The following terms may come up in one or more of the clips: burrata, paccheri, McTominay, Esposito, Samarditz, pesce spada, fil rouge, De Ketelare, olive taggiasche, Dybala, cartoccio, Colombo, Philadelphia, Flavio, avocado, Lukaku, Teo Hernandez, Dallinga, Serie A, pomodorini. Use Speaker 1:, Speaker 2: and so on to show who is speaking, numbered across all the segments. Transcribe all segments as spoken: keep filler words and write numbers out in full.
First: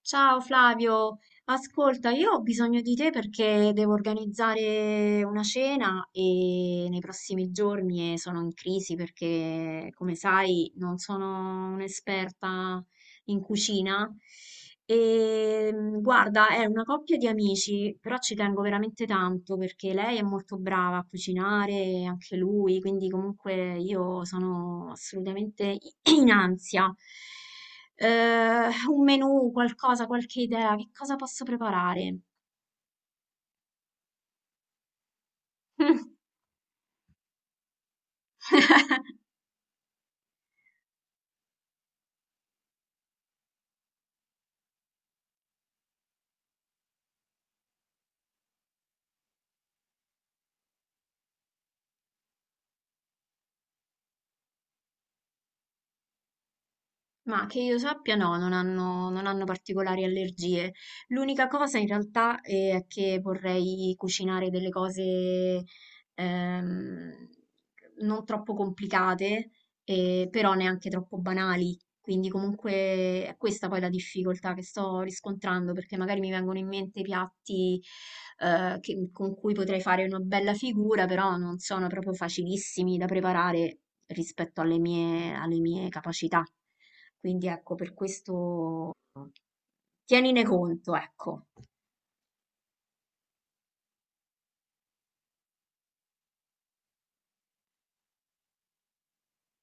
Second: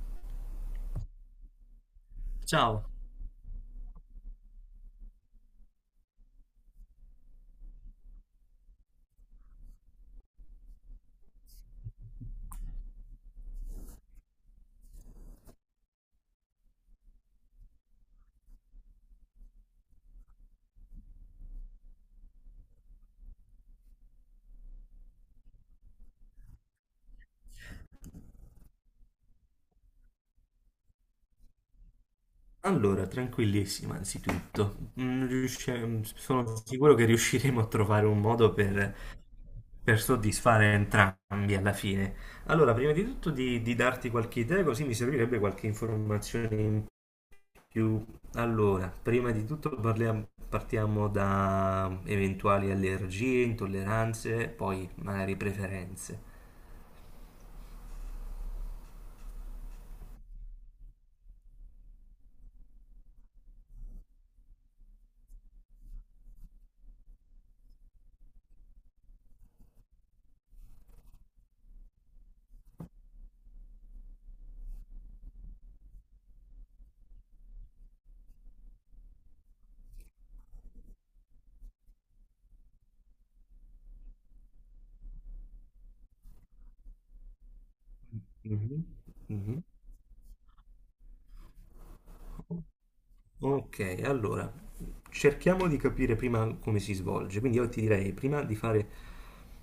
Speaker 1: Ciao Flavio, ascolta, io ho bisogno
Speaker 2: Ciao.
Speaker 1: di te perché devo organizzare una cena e nei prossimi giorni e sono in crisi perché, come sai, non sono un'esperta in cucina. E mh, guarda, è una coppia di amici, però ci tengo veramente tanto perché lei è molto brava a cucinare, e anche lui, quindi comunque io sono assolutamente in ansia. Eh, un menù, qualcosa, qualche idea, che cosa posso preparare?
Speaker 2: Allora, tranquillissima anzitutto. Mm, riusci- mm, sono sicuro che riusciremo a trovare un modo per, per soddisfare entrambi alla fine. Allora, prima di tutto di, di darti qualche idea, così mi servirebbe qualche informazione in più. Allora, prima di tutto parliamo- partiamo da eventuali allergie, intolleranze, poi magari preferenze.
Speaker 1: Ma che io sappia, no, non hanno, non hanno particolari allergie. L'unica cosa in realtà è che vorrei cucinare delle cose ehm, non troppo complicate, eh, però neanche troppo banali. Quindi comunque è questa poi la difficoltà che sto riscontrando, perché magari mi vengono in mente piatti eh, che- con cui potrei fare una bella figura, però non sono proprio facilissimi da preparare rispetto alle mie, alle mie capacità. Quindi ecco, per
Speaker 2: Mhm,
Speaker 1: questo
Speaker 2: mhm.
Speaker 1: tienine conto, ecco.
Speaker 2: Ok, allora cerchiamo di capire prima come si svolge. Quindi io ti direi prima di fare,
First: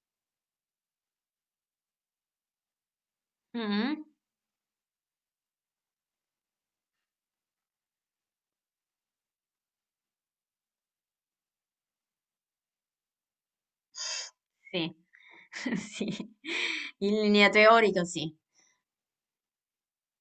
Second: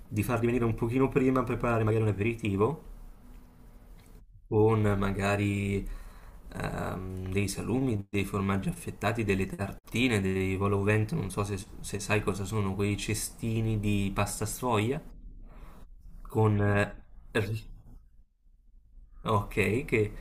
Speaker 2: di farli venire un pochino prima, preparare magari un aperitivo
Speaker 1: Mm.
Speaker 2: con magari ehm, dei salumi, dei formaggi affettati, delle tartine, dei volo vento, non so se, se sai cosa sono, quei cestini di pasta
Speaker 1: Sì,
Speaker 2: sfoglia
Speaker 1: sì,
Speaker 2: con... eh,
Speaker 1: in linea
Speaker 2: ri-
Speaker 1: teorica sì.
Speaker 2: ok, che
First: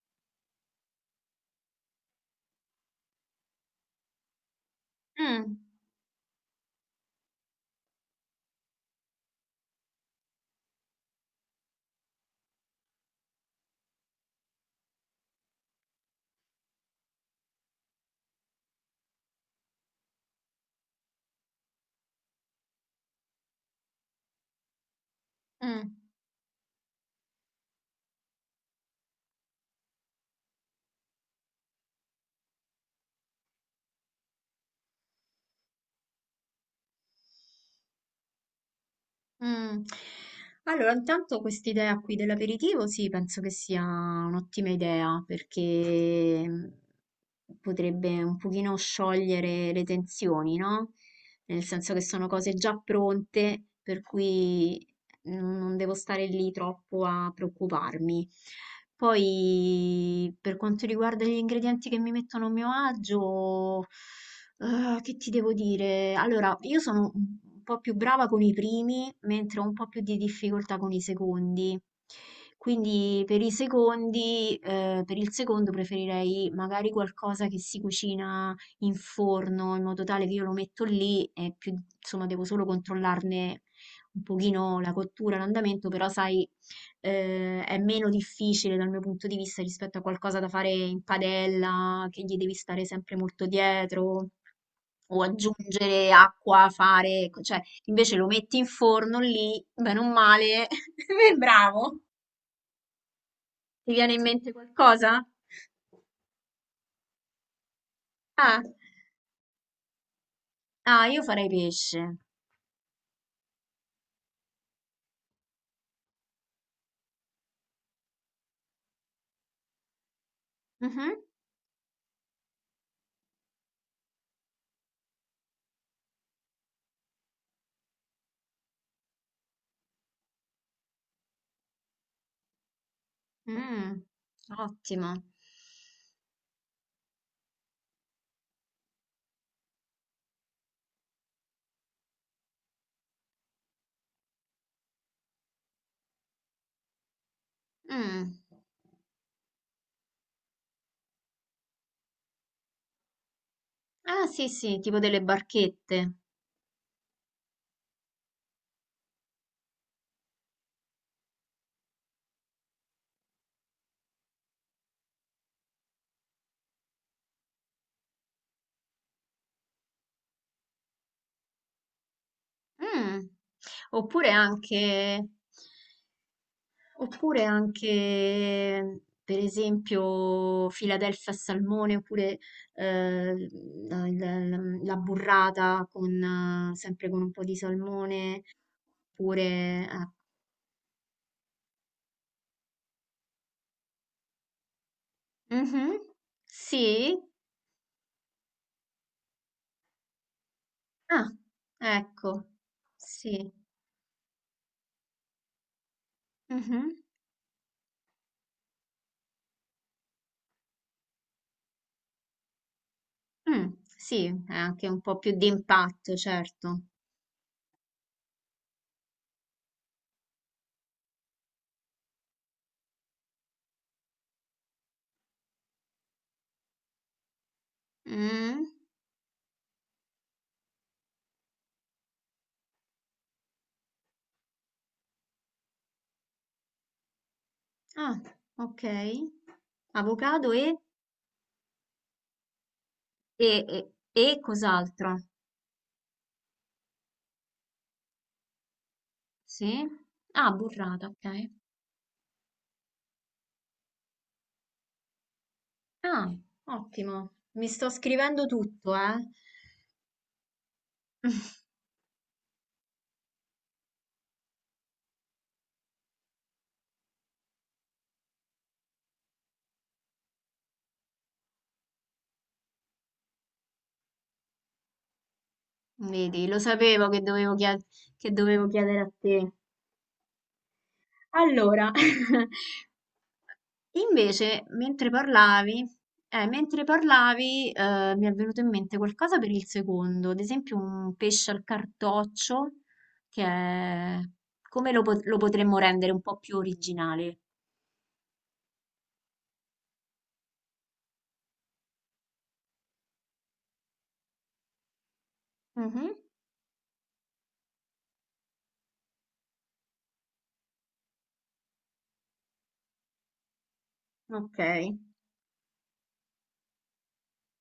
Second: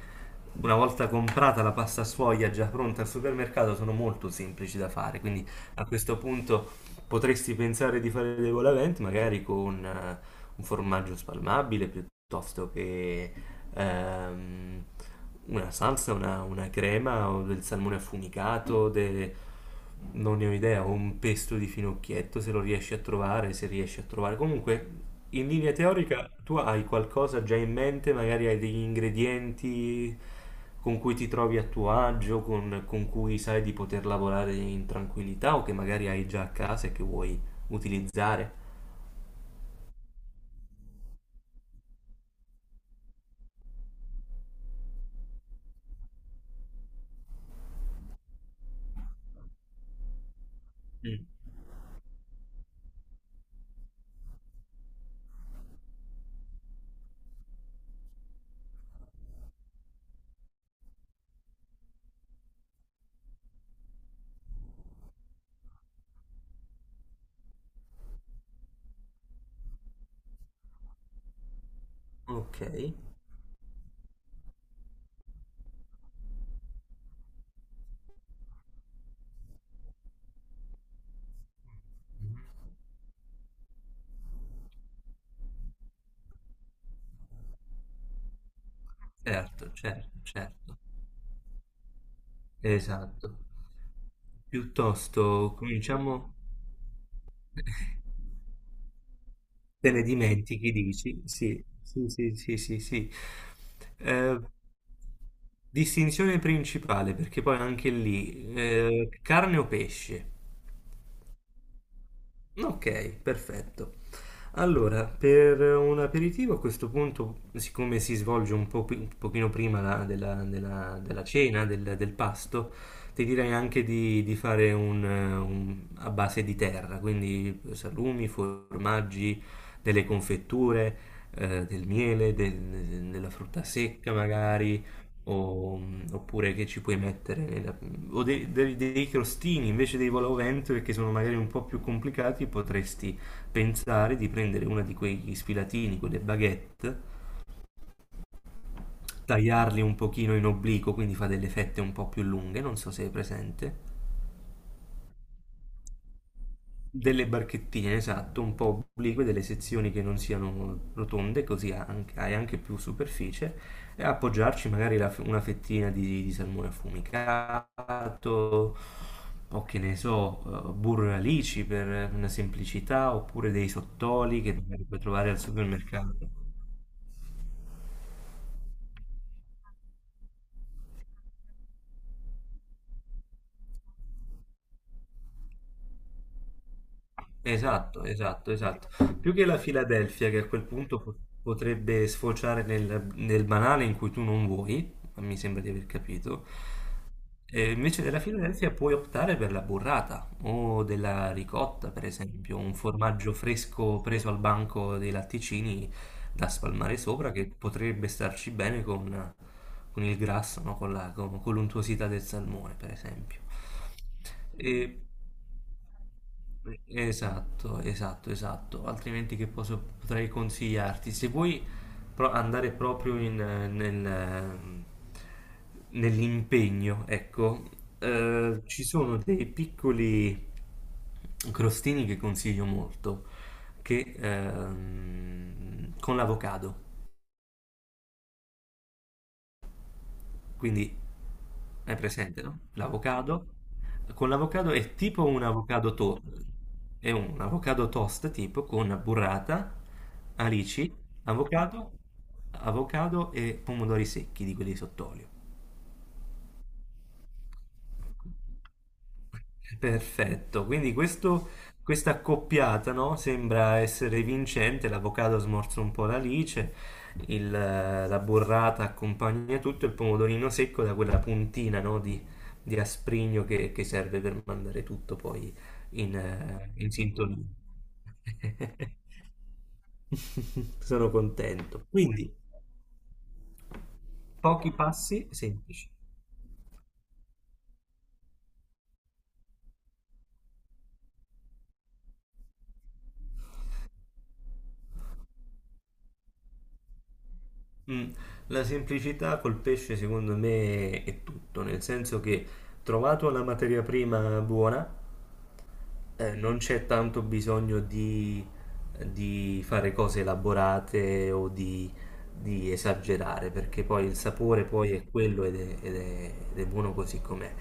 Speaker 2: una volta comprata la pasta sfoglia già pronta al supermercato sono molto semplici da fare, quindi
Speaker 1: Mm,
Speaker 2: a questo punto potresti pensare di fare dei volavent magari con eh, un formaggio spalmabile piuttosto che ehm, una salsa, una, una crema o del salmone affumicato, de- non ne ho idea, o un pesto di finocchietto se lo riesci a trovare, se riesci a trovare. Comunque, in linea
Speaker 1: mm.
Speaker 2: teorica, tu hai qualcosa già in mente, magari hai degli ingredienti con cui ti trovi a tuo agio, con, con cui sai di poter lavorare in tranquillità o che magari hai già a casa e che vuoi utilizzare.
Speaker 1: Mm. Allora, intanto quest'idea qui dell'aperitivo, sì, penso che sia un'ottima idea perché mm, potrebbe un pochino sciogliere le tensioni, no?
Speaker 2: Mm.
Speaker 1: Nel senso che sono cose già pronte, per cui non non devo stare lì troppo a preoccuparmi. Poi, per quanto riguarda gli ingredienti che mi mettono a mio agio, ah, che ti devo dire? Allora, io sono un po' più brava con i primi, mentre ho un po' più di difficoltà con i secondi.
Speaker 2: Ok,
Speaker 1: Quindi per i secondi, eh, per il secondo preferirei magari qualcosa che si cucina in forno, in modo tale che io lo metto lì e più, insomma, devo solo controllarne un pochino la cottura, l'andamento, però sai, eh, è meno difficile dal mio punto di vista
Speaker 2: certo,
Speaker 1: rispetto a
Speaker 2: certo,
Speaker 1: qualcosa da fare
Speaker 2: certo,
Speaker 1: in padella, che gli devi stare sempre
Speaker 2: esatto.
Speaker 1: molto dietro, o
Speaker 2: Piuttosto
Speaker 1: aggiungere
Speaker 2: cominciamo.
Speaker 1: acqua, fare, cioè invece lo metti in forno lì,
Speaker 2: Te
Speaker 1: bene
Speaker 2: ne
Speaker 1: o male,
Speaker 2: dimentichi, dici? Sì,
Speaker 1: bravo.
Speaker 2: sì, sì, sì, sì, sì.
Speaker 1: Ti viene in
Speaker 2: Eh,
Speaker 1: mente qualcosa?
Speaker 2: distinzione principale, perché poi anche lì,
Speaker 1: Ah,
Speaker 2: eh, carne o pesce?
Speaker 1: ah, io farei pesce.
Speaker 2: Ok, perfetto. Allora, per un aperitivo a questo punto, siccome si svolge un po' pi- un pochino prima la- della, della-
Speaker 1: Mhm.
Speaker 2: della cena, del, del pasto, ti direi anche di, di fare un, eh, un- a base di terra, quindi salumi, formaggi, delle confetture, eh, del miele, del- della frutta
Speaker 1: Mm,
Speaker 2: secca magari,
Speaker 1: ottimo.
Speaker 2: o- oppure che ci puoi mettere nella o dei, dei, dei crostini invece dei voloventure che sono magari un po' più complicati, potresti pensare di prendere una di quegli sfilatini, quelle baguette,
Speaker 1: Mm.
Speaker 2: tagliarli un pochino in obliquo, quindi fa delle fette un po' più lunghe, non so se è presente.
Speaker 1: Ah, sì, sì, tipo delle barchette.
Speaker 2: Delle barchettine, esatto, un po' oblique, delle sezioni che non siano rotonde, così anche- hai anche più superficie, e appoggiarci magari la f- una fettina di, di salmone affumicato, o che ne so, eh, burro e alici per una semplicità,
Speaker 1: Mm.
Speaker 2: oppure dei
Speaker 1: Oppure
Speaker 2: sottoli che magari puoi
Speaker 1: anche,
Speaker 2: trovare al supermercato.
Speaker 1: Oppure anche, per esempio, Philadelphia al salmone, oppure eh, la, la- la burrata con, eh, sempre con un po' di
Speaker 2: Esatto,
Speaker 1: salmone,
Speaker 2: esatto, esatto. Più che la
Speaker 1: oppure... ah,
Speaker 2: Filadelfia, che a quel punto po- potrebbe sfociare nel, nel banale in cui tu non vuoi, ma mi sembra di aver
Speaker 1: mhm,
Speaker 2: capito.
Speaker 1: sì?
Speaker 2: E invece della Filadelfia puoi optare per la burrata o
Speaker 1: Ah,
Speaker 2: della ricotta, per
Speaker 1: ecco,
Speaker 2: esempio, un formaggio
Speaker 1: sì.
Speaker 2: fresco preso al banco dei latticini da spalmare
Speaker 1: Mhm,
Speaker 2: sopra che potrebbe starci bene con, con il grasso, no? Con la- con- con l'untuosità del salmone, per esempio.
Speaker 1: mm, sì, è anche
Speaker 2: E
Speaker 1: un po' più di impatto, certo.
Speaker 2: Esatto, esatto, esatto. Altrimenti che posso, potrei consigliarti? Se vuoi pro- andare proprio in, eh, nel, ehm, nell'impegno, ecco, eh,
Speaker 1: Mm,
Speaker 2: ci sono dei piccoli crostini che consiglio molto, che ehm, con l'avocado.
Speaker 1: ah, ok. Avocado e,
Speaker 2: Quindi hai presente, no? L'avocado.
Speaker 1: e, e
Speaker 2: Con
Speaker 1: e
Speaker 2: l'avocado è
Speaker 1: cos'altro?
Speaker 2: tipo un avocado to- è un avocado toast tipo con burrata,
Speaker 1: Sì? Ah,
Speaker 2: alici,
Speaker 1: burrata, ok.
Speaker 2: avocado, avocado e pomodori secchi di quelli sott'olio.
Speaker 1: Ah, ottimo. Mi sto scrivendo tutto, eh.
Speaker 2: Perfetto, quindi questo- questa accoppiata, no, sembra essere vincente, l'avocado smorza un po' l'alice, il, eh, la burrata accompagna tutto, il pomodorino secco da quella puntina, no, di, di asprigno che, che serve per mandare tutto poi in,
Speaker 1: Vedi, lo
Speaker 2: eh, in
Speaker 1: sapevo che
Speaker 2: sintonia.
Speaker 1: dovevo, chied- che dovevo chiedere a te.
Speaker 2: Sono contento.
Speaker 1: Allora,
Speaker 2: Quindi,
Speaker 1: invece,
Speaker 2: pochi
Speaker 1: mentre
Speaker 2: passi
Speaker 1: parlavi,
Speaker 2: semplici.
Speaker 1: eh, mentre parlavi, eh, mi è venuto in mente qualcosa per il secondo, ad esempio un pesce al cartoccio, che è... come lo, pot- lo potremmo rendere un po' più originale?
Speaker 2: Mm. La semplicità col pesce secondo me è tutto, nel senso che trovato la materia prima buona,
Speaker 1: Mhm,
Speaker 2: eh, non c'è tanto bisogno di, di fare cose elaborate o di di esagerare perché poi il
Speaker 1: ok.
Speaker 2: sapore poi è quello ed è, ed è- ed è buono così com'è.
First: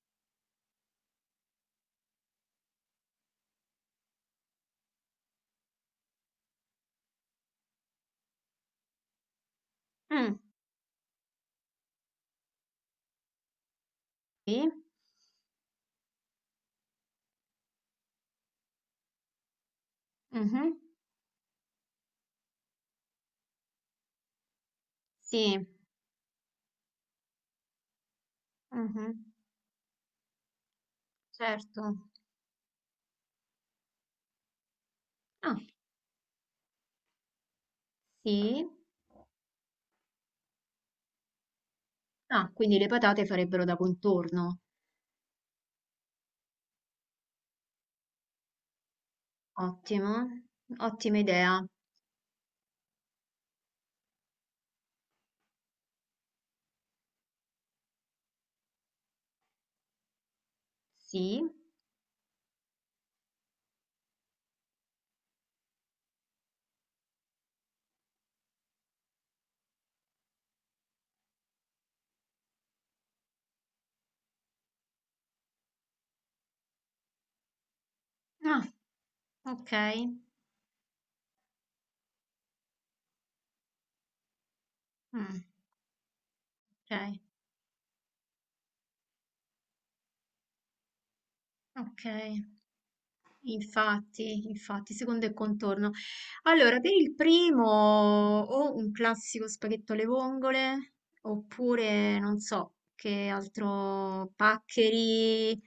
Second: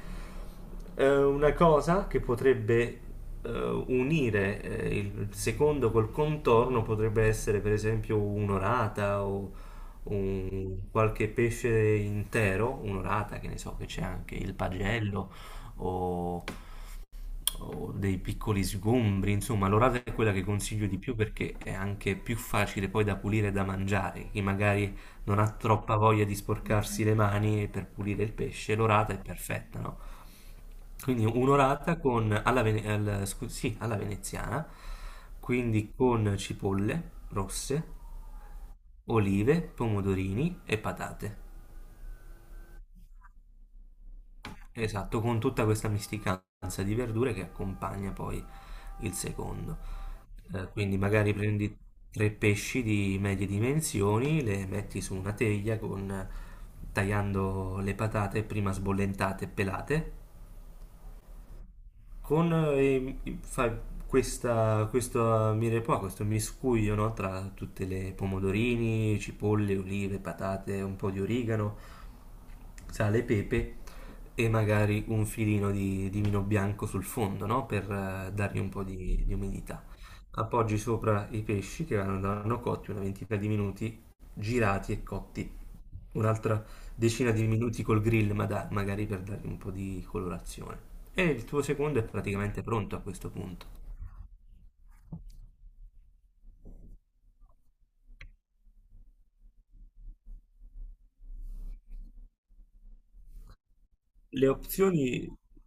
Speaker 2: Eh, una cosa che potrebbe eh, unire eh, il secondo col contorno potrebbe essere per esempio un'orata o
Speaker 1: Mm,
Speaker 2: un- qualche pesce intero, un'orata che ne so che c'è anche il
Speaker 1: sì.
Speaker 2: pagello o o dei piccoli sgombri, insomma, l'orata è quella che
Speaker 1: Mhm.
Speaker 2: consiglio di più perché è anche più facile poi da pulire e da mangiare. Chi magari non ha
Speaker 1: Sì,
Speaker 2: troppa voglia di sporcarsi le mani per pulire il pesce, l'orata è
Speaker 1: mhm,
Speaker 2: perfetta, no? Quindi
Speaker 1: certo.
Speaker 2: un'orata con, alla, vene- al- scu- sì, alla veneziana,
Speaker 1: Ah,
Speaker 2: quindi con cipolle rosse,
Speaker 1: sì.
Speaker 2: olive, pomodorini e patate.
Speaker 1: Ah, quindi le patate farebbero da contorno.
Speaker 2: Esatto, con tutta questa misticanza di verdure che accompagna poi il secondo.
Speaker 1: Ottimo,
Speaker 2: Eh, quindi
Speaker 1: ottima
Speaker 2: magari
Speaker 1: idea.
Speaker 2: prendi tre pesci di medie dimensioni, le metti su una teglia con, tagliando le patate prima sbollentate e pelate
Speaker 1: Sì.
Speaker 2: con eh, fa questa, questo, mire qua, questo miscuglio, no, tra tutte le pomodorini, cipolle, olive, patate, un po' di origano, sale e pepe e magari un filino di, di vino bianco sul fondo, no, per eh, dargli
Speaker 1: Ah,
Speaker 2: un po' di, di
Speaker 1: ok.
Speaker 2: umidità. Appoggi sopra i pesci che vanno, vanno cotti una ventina di minuti, girati e
Speaker 1: Mm,
Speaker 2: cotti un'altra
Speaker 1: ok,
Speaker 2: decina di minuti col grill, ma da- magari per dargli un po' di colorazione. E il tuo secondo
Speaker 1: ok.
Speaker 2: è praticamente pronto a questo punto.
Speaker 1: Infatti, infatti, secondo il contorno. Allora, per il primo o un classico spaghetto alle vongole, oppure non so che altro,
Speaker 2: Le opzioni
Speaker 1: paccheri,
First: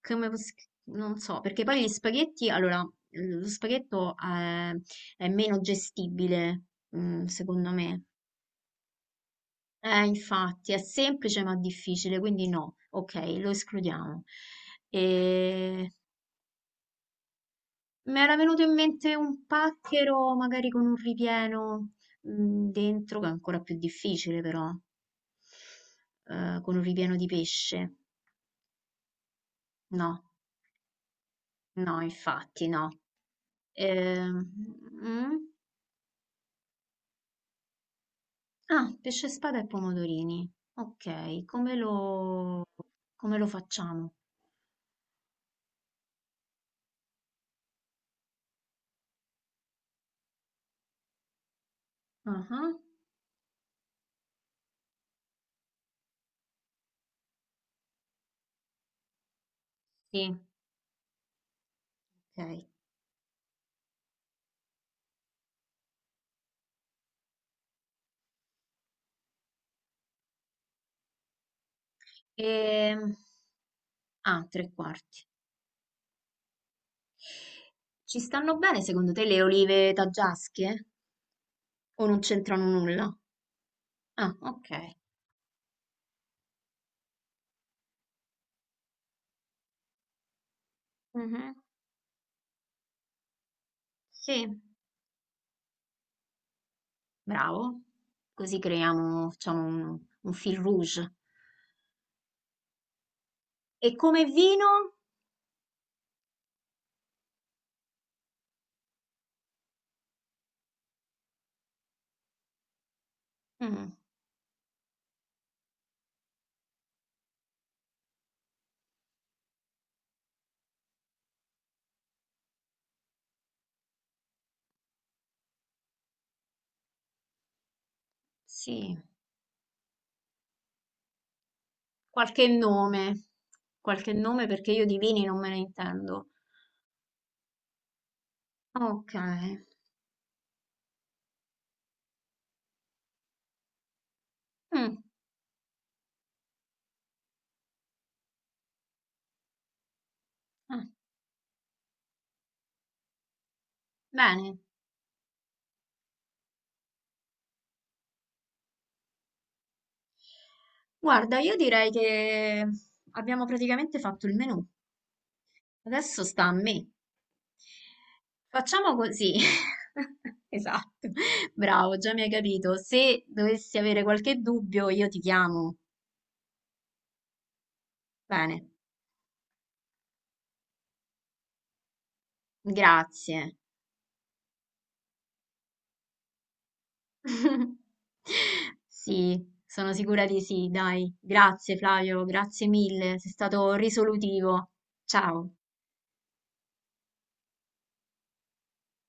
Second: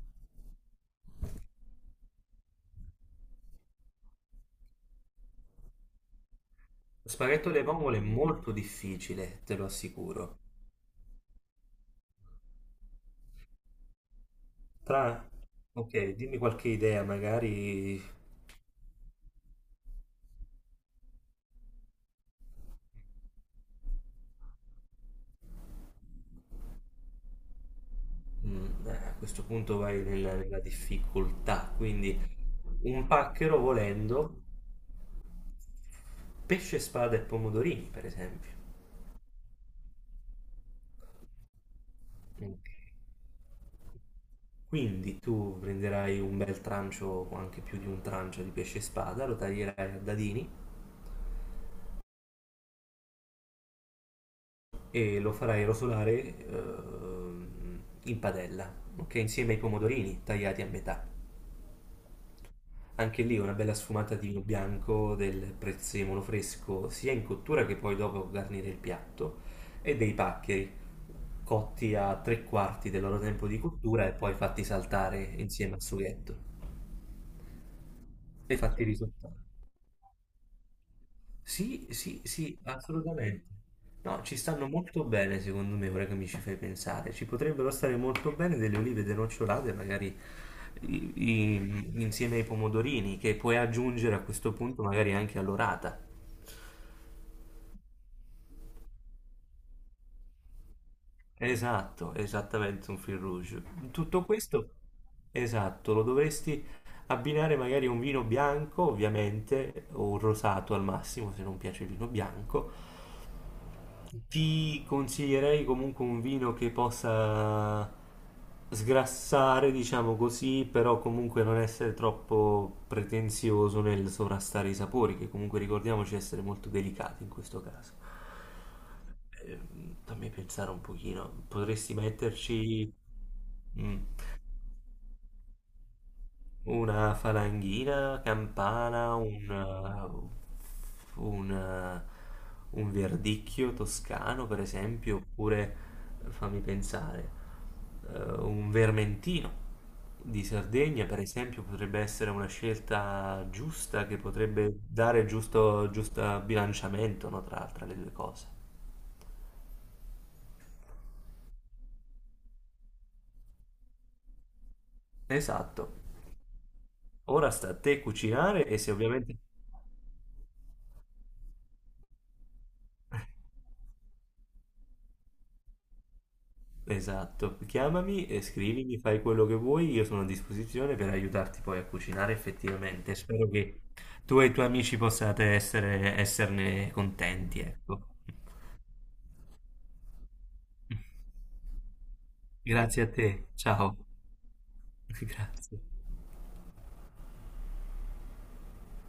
Speaker 1: come, pos- non so, perché poi gli spaghetti, allora, lo spaghetto è, è meno gestibile, mm,
Speaker 2: spaghetto alle
Speaker 1: secondo
Speaker 2: vongole è
Speaker 1: me.
Speaker 2: molto difficile, te lo
Speaker 1: Eh,
Speaker 2: assicuro.
Speaker 1: infatti, è semplice ma difficile, quindi no, ok, lo escludiamo.
Speaker 2: Tra...
Speaker 1: E...
Speaker 2: ok, dimmi qualche idea, magari
Speaker 1: Mi era venuto in mente un pacchero, magari con un ripieno mm, dentro, che è ancora più difficile però, eh, con un ripieno di pesce.
Speaker 2: mm, eh, a questo punto vai
Speaker 1: No,
Speaker 2: nella, nella difficoltà,
Speaker 1: no,
Speaker 2: quindi
Speaker 1: infatti no.
Speaker 2: un pacchero volendo,
Speaker 1: Ehm, mm?
Speaker 2: pesce, spada e pomodorini, per esempio.
Speaker 1: Ah, pesce spada e pomodorini. Ok, come lo,
Speaker 2: Ok.
Speaker 1: come lo facciamo?
Speaker 2: Quindi tu prenderai un bel trancio, o anche più di un trancio di pesce spada, lo taglierai a dadini
Speaker 1: Ah, ah,
Speaker 2: e lo farai rosolare ehm, in padella, ok? Insieme ai pomodorini
Speaker 1: sì,
Speaker 2: tagliati a metà.
Speaker 1: ok.
Speaker 2: Anche lì una bella sfumata di vino bianco, del prezzemolo fresco, sia in cottura che poi dopo garnire il piatto, e dei paccheri cotti a tre quarti del
Speaker 1: Ehm,
Speaker 2: loro tempo di cottura e poi
Speaker 1: ah,
Speaker 2: fatti
Speaker 1: tre
Speaker 2: saltare
Speaker 1: quarti.
Speaker 2: insieme al sughetto
Speaker 1: Ci stanno
Speaker 2: e
Speaker 1: bene
Speaker 2: fatti
Speaker 1: secondo te
Speaker 2: risottare.
Speaker 1: le olive taggiasche?
Speaker 2: Sì,
Speaker 1: O
Speaker 2: sì,
Speaker 1: non
Speaker 2: sì,
Speaker 1: c'entrano nulla?
Speaker 2: assolutamente. No,
Speaker 1: Ah,
Speaker 2: ci stanno
Speaker 1: okay.
Speaker 2: molto bene, secondo me, ora che mi ci fai pensare. Ci potrebbero stare molto bene delle olive denocciolate, magari i-
Speaker 1: Mh-mh.
Speaker 2: i- insieme ai pomodorini, che puoi aggiungere a questo
Speaker 1: Sì.
Speaker 2: punto magari anche all'orata.
Speaker 1: Bravo. Così creiamo facciamo un un fil rouge.
Speaker 2: Esatto, esattamente un fil rouge.
Speaker 1: E come
Speaker 2: Tutto questo,
Speaker 1: vino?
Speaker 2: esatto, lo dovresti abbinare magari a un vino bianco, ovviamente, o un rosato al massimo, se non piace il vino bianco.
Speaker 1: Mh,
Speaker 2: Ti consiglierei comunque un vino che possa sgrassare, diciamo così, però comunque non essere troppo pretenzioso nel sovrastare i sapori, che comunque ricordiamoci essere molto delicati in questo caso.
Speaker 1: sì,
Speaker 2: Ehm, fammi pensare un pochino, potresti
Speaker 1: qualche
Speaker 2: metterci...
Speaker 1: nome.
Speaker 2: mm.
Speaker 1: Qualche nome perché io di vini non me ne intendo.
Speaker 2: Una falanghina, campana, un,
Speaker 1: Okay.
Speaker 2: uh, un, uh, un verdicchio toscano, per
Speaker 1: Mh,
Speaker 2: esempio, oppure, fammi pensare, eh, un vermentino di
Speaker 1: ah,
Speaker 2: Sardegna, per esempio, potrebbe essere una scelta giusta che
Speaker 1: bene.
Speaker 2: potrebbe dare giusto, giusto bilanciamento, no, tra, tra le due cose.
Speaker 1: Guarda, io direi che abbiamo praticamente fatto il menù.
Speaker 2: Esatto.
Speaker 1: Adesso sta a me.
Speaker 2: Ora sta a te cucinare e se
Speaker 1: Facciamo così.
Speaker 2: ovviamente...
Speaker 1: Esatto, bravo, già mi hai capito. Se dovessi avere qualche dubbio, io ti chiamo.
Speaker 2: esatto, chiamami e
Speaker 1: Bene,
Speaker 2: scrivimi, fai quello che vuoi, io sono a disposizione per aiutarti poi a cucinare effettivamente. Spero
Speaker 1: grazie.
Speaker 2: che tu e i tuoi amici possiate essere, esserne contenti, ecco.
Speaker 1: Sì, sono sicura di sì, dai. Grazie Flavio, grazie
Speaker 2: Grazie a
Speaker 1: mille, sei
Speaker 2: te,
Speaker 1: stato
Speaker 2: ciao.
Speaker 1: risolutivo. Ciao.
Speaker 2: Grazie.